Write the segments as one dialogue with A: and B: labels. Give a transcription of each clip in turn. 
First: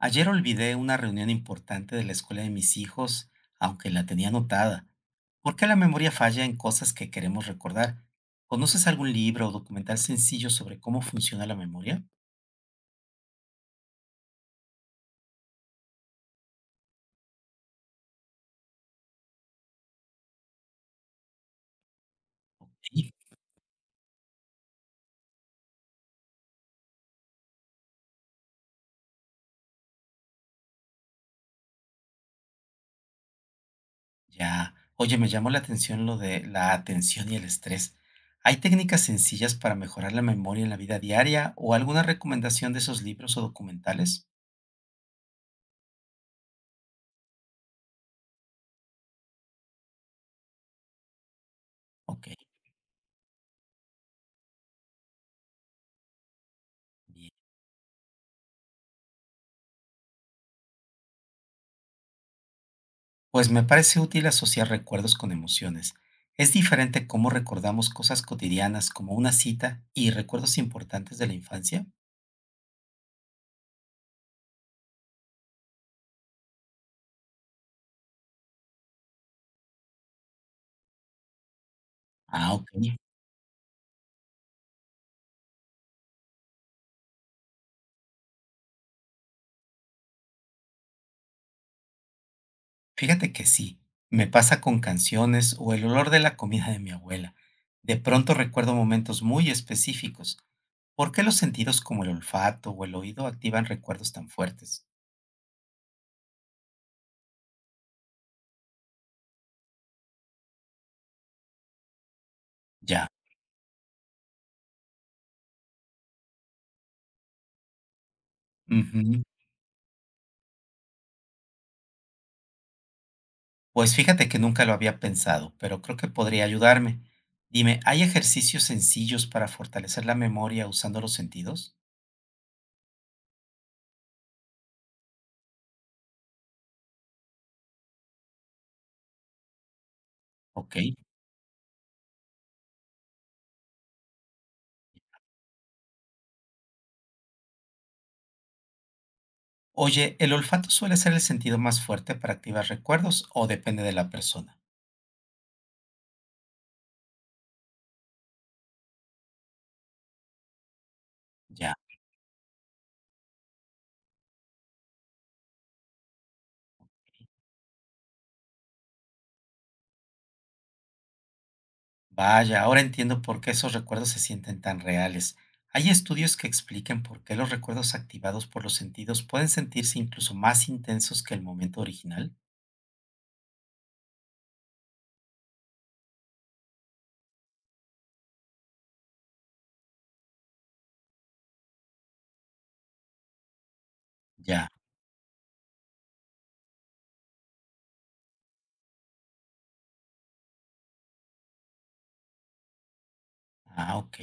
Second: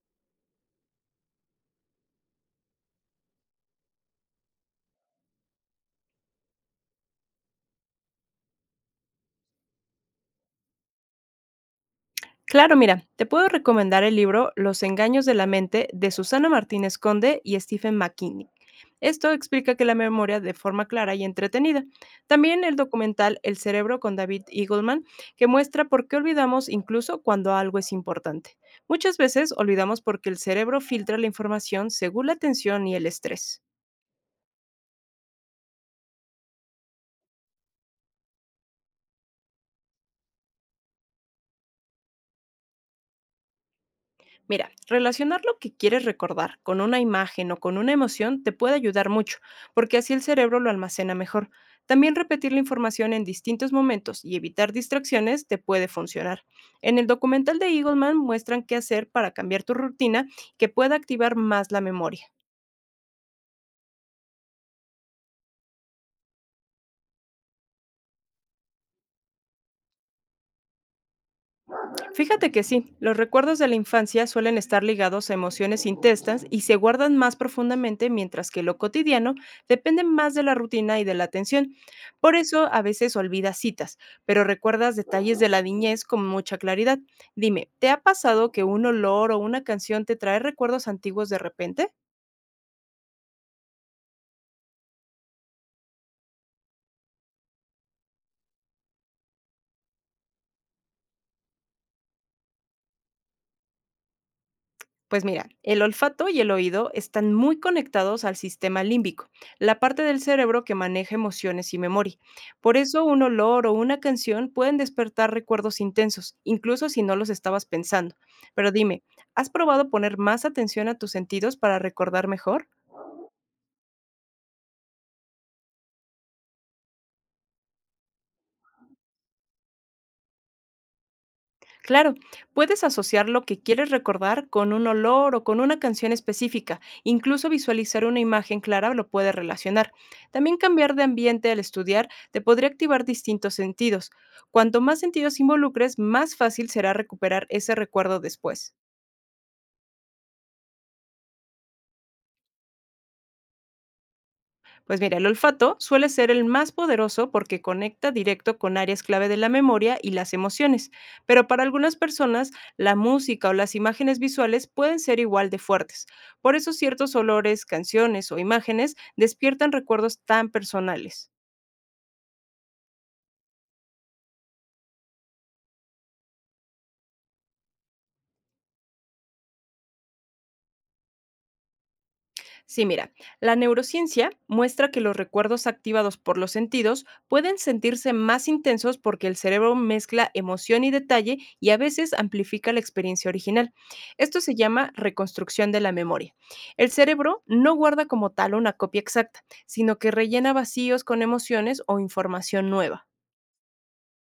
A: Ayer olvidé una reunión importante de la escuela de mis hijos, aunque la tenía anotada. ¿Por qué la memoria falla en cosas que queremos recordar? ¿Conoces algún libro o documental sencillo sobre cómo funciona la memoria?
B: Claro, mira, te puedo recomendar el libro Los engaños de la mente de Susana Martínez Conde y Stephen McKinney. Esto explica que la memoria de forma clara y entretenida. También el
A: Sí.
B: documental El cerebro con David Eagleman, que muestra por qué olvidamos incluso cuando algo es importante. Muchas veces olvidamos porque el cerebro filtra la información según la tensión y el estrés.
A: Ya. Oye, me llamó la atención lo de la atención y el estrés. ¿Hay técnicas sencillas para mejorar la memoria en la vida diaria o alguna recomendación de esos libros o documentales?
B: Mira, relacionar lo que quieres recordar con una imagen o con una emoción te puede ayudar mucho, porque así el cerebro lo almacena mejor. También
A: Ok.
B: repetir la información en distintos momentos y evitar distracciones te puede funcionar. En el
A: Bien.
B: documental de Eagleman muestran qué hacer para cambiar tu rutina que pueda activar más la memoria.
A: Pues me parece útil asociar recuerdos con emociones. Es diferente cómo recordamos cosas cotidianas como una cita y recuerdos importantes de la infancia.
B: Fíjate que sí, los recuerdos de la infancia suelen estar ligados a emociones intensas y se guardan más profundamente, mientras que lo cotidiano depende más de la rutina y de la atención. Por
A: Ah, ok.
B: eso a veces olvidas citas, pero recuerdas detalles de la niñez con mucha claridad. Dime, ¿te ha pasado que un olor o una canción te trae recuerdos antiguos de repente?
A: Fíjate que sí. Me pasa con canciones o el olor de la comida de mi abuela. De pronto recuerdo momentos muy específicos. ¿Por qué los sentidos como el olfato o el oído activan recuerdos tan fuertes?
B: Pues mira, el olfato y el oído están muy conectados al sistema límbico, la parte del cerebro que maneja emociones y memoria. Por eso
A: Ya.
B: un olor o una canción pueden despertar recuerdos intensos, incluso si no los estabas pensando. Pero dime,
A: Ujú.
B: ¿has probado poner más atención a tus sentidos para recordar mejor?
A: Pues fíjate que nunca lo había pensado, pero creo que podría ayudarme. Dime, ¿hay ejercicios sencillos para fortalecer la memoria usando los sentidos?
B: Claro, puedes asociar lo que quieres recordar con un olor o con una canción específica. Incluso visualizar una imagen clara lo puede relacionar. También
A: Ok.
B: cambiar de ambiente al estudiar te podría activar distintos sentidos. Cuanto más sentidos involucres, más fácil será recuperar ese recuerdo después.
A: Oye, ¿el olfato suele ser el sentido más fuerte para activar recuerdos o depende de la persona?
B: Pues mira, el olfato suele ser el más poderoso porque conecta directo con áreas clave de la memoria y las emociones, pero para
A: Ya.
B: algunas personas la música o las imágenes visuales pueden ser igual de fuertes. Por eso ciertos olores, canciones o imágenes despiertan recuerdos tan personales.
A: Vaya, ahora entiendo por qué esos recuerdos se sienten tan reales. ¿Hay estudios que expliquen por qué los recuerdos activados por los sentidos pueden sentirse incluso más intensos que el momento original?
B: Sí, mira, la neurociencia muestra que los recuerdos activados por los sentidos pueden sentirse más intensos porque el cerebro mezcla emoción y detalle y a veces amplifica la experiencia original. Esto se
A: Ya.
B: llama reconstrucción de la memoria. El cerebro no guarda como tal una copia exacta, sino que rellena vacíos con emociones o información nueva.
A: Ah, ok.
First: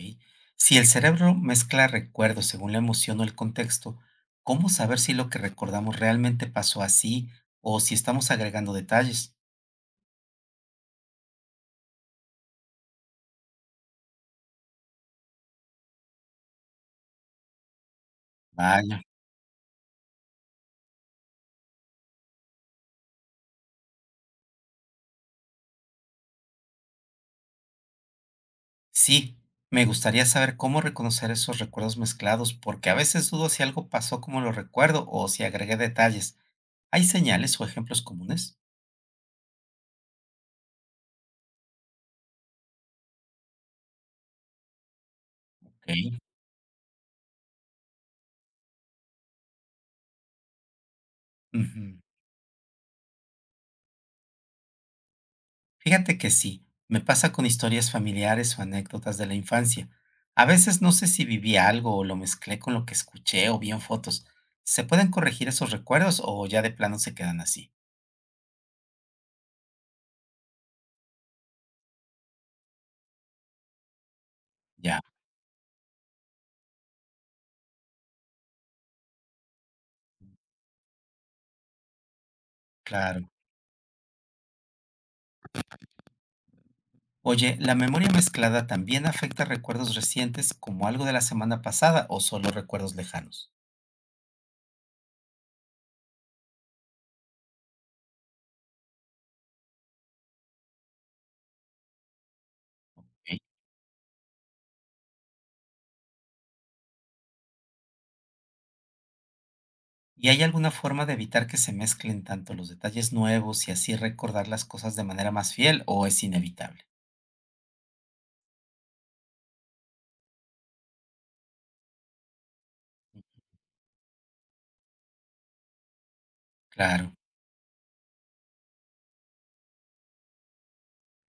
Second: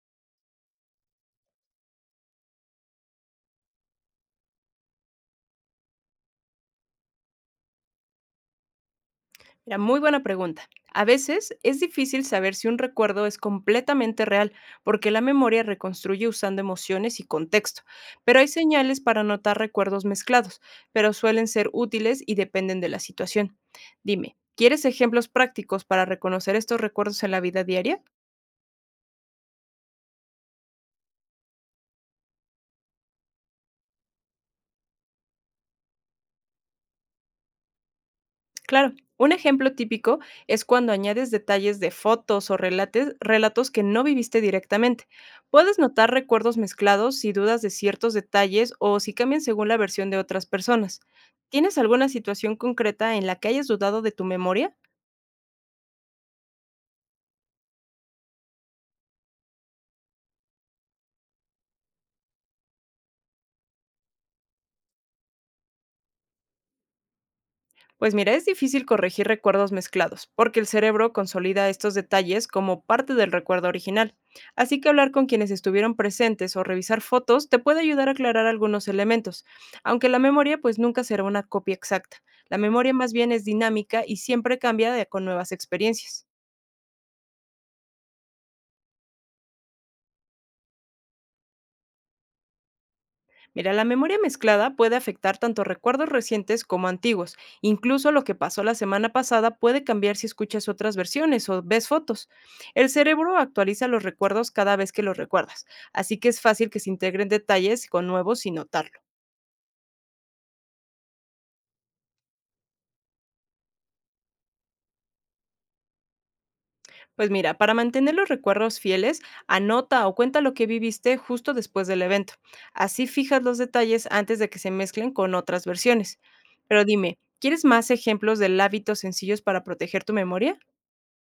A: Si el cerebro mezcla recuerdos según la emoción o el contexto, ¿cómo saber si lo que recordamos realmente pasó así o si estamos agregando detalles?
B: Mira, muy buena pregunta. A veces es difícil saber si un recuerdo es completamente real, porque la memoria reconstruye usando emociones y contexto, pero hay señales
A: Vaya.
B: para notar recuerdos mezclados, pero suelen ser útiles y dependen de la situación. Dime, ¿quieres ejemplos prácticos para reconocer estos recuerdos en la vida diaria?
A: Sí, me gustaría saber cómo reconocer esos recuerdos mezclados, porque a veces dudo si algo pasó como lo recuerdo o si agregué detalles. ¿Hay señales o ejemplos comunes?
B: Claro, un ejemplo típico es cuando añades detalles de fotos o relatos que no viviste directamente. Puedes notar
A: Ok.
B: recuerdos mezclados si dudas de ciertos detalles o si cambian según la versión de otras personas. ¿Tienes
A: Ujú.
B: alguna situación concreta en la que hayas dudado de tu memoria?
A: Fíjate que sí, me pasa con historias familiares o anécdotas de la infancia. A veces no sé si viví algo o lo mezclé con lo que escuché o vi en fotos. ¿Se pueden corregir esos recuerdos o ya de plano se quedan así?
B: Pues mira, es difícil corregir recuerdos mezclados, porque el cerebro consolida estos detalles como parte del recuerdo original. Así que
A: Ya,
B: hablar con quienes estuvieron presentes o revisar fotos te puede ayudar a aclarar algunos elementos, aunque la memoria pues nunca será una copia exacta. La memoria más
A: claro.
B: bien es dinámica y siempre con nuevas experiencias.
A: Oye, ¿la memoria mezclada también afecta recuerdos recientes como algo de la semana pasada o solo recuerdos lejanos?
B: Mira, la memoria mezclada puede afectar tanto recuerdos recientes como antiguos. Incluso lo que pasó la semana pasada puede cambiar si escuchas otras versiones o ves fotos. El cerebro
A: Ok.
B: actualiza los recuerdos cada vez que los recuerdas, así que es fácil que se integren detalles con nuevos sin notarlo.
A: ¿Y hay alguna forma de evitar que se mezclen tanto los detalles nuevos y así recordar las cosas de manera más fiel o es inevitable?
B: Pues mira, para mantener los recuerdos fieles, anota o cuenta lo que viviste justo después del evento. Así fijas los detalles antes de que se mezclen con otras versiones. Pero
A: Claro.
B: dime, ¿quieres más ejemplos de hábitos sencillos para proteger tu memoria?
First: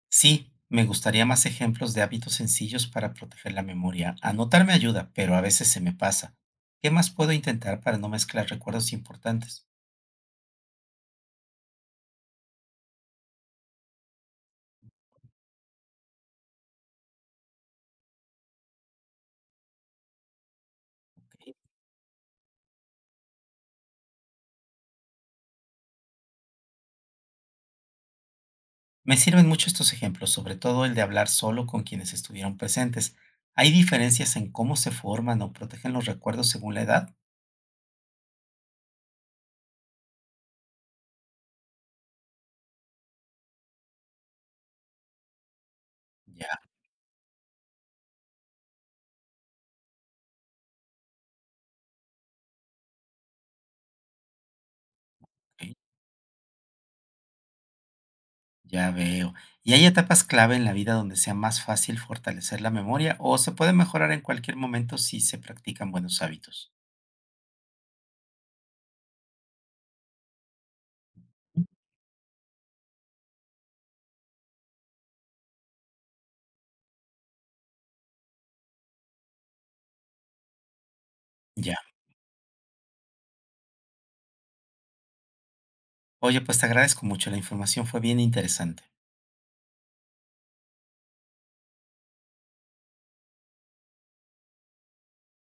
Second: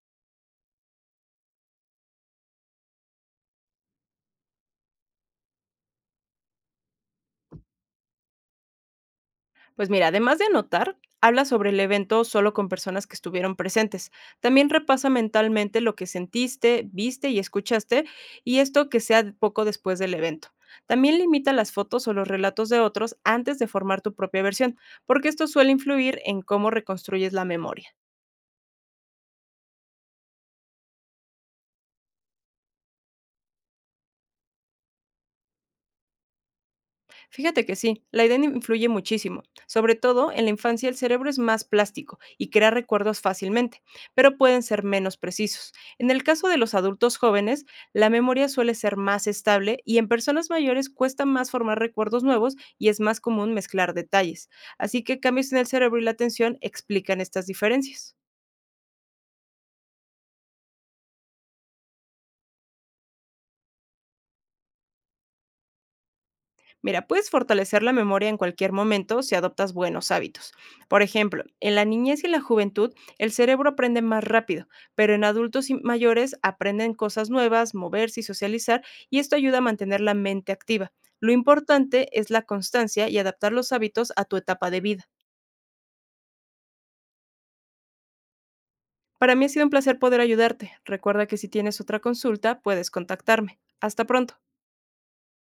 A: Sí, me gustaría más ejemplos de hábitos sencillos para proteger la memoria. Anotar me ayuda, pero a veces se me pasa. ¿Qué más puedo intentar para no mezclar recuerdos importantes?
B: Pues mira, además de anotar, habla sobre el evento solo con personas que estuvieron presentes. También repasa mentalmente lo que sentiste, viste y escuchaste, y esto que sea poco después del evento. También limita
A: Ok.
B: las fotos o los relatos de otros antes de formar tu propia versión, porque esto suele influir en cómo reconstruyes la memoria.
A: Me sirven mucho estos ejemplos, sobre todo el de hablar solo con quienes estuvieron presentes. ¿Hay diferencias en cómo se forman o protegen los recuerdos según la edad?
B: Fíjate que sí, la edad influye muchísimo. Sobre todo en la infancia el cerebro es más plástico y crea recuerdos fácilmente, pero pueden ser menos precisos. En el caso de
A: Ya,
B: los adultos jóvenes, la memoria suele ser más estable y en personas mayores cuesta más formar recuerdos nuevos y es más común mezclar detalles. Así que cambios en
A: ok,
B: el cerebro y la atención explican estas diferencias.
A: ya veo. ¿Y hay etapas clave en la vida donde sea más fácil fortalecer la memoria o se puede mejorar en cualquier momento si se practican buenos hábitos?
B: Mira, puedes fortalecer la memoria en cualquier momento si adoptas buenos hábitos. Por ejemplo, en la niñez y la juventud el cerebro aprende más rápido, pero en adultos y mayores aprenden cosas nuevas, moverse y socializar, y esto ayuda a mantener la mente activa. Lo
A: Ya.
B: importante es la constancia y adaptar los hábitos a tu etapa de vida.
A: Oye, pues te agradezco mucho, la información fue bien interesante.
B: Para mí ha sido un placer poder ayudarte. Recuerda que si tienes otra consulta, puedes contactarme. Hasta pronto.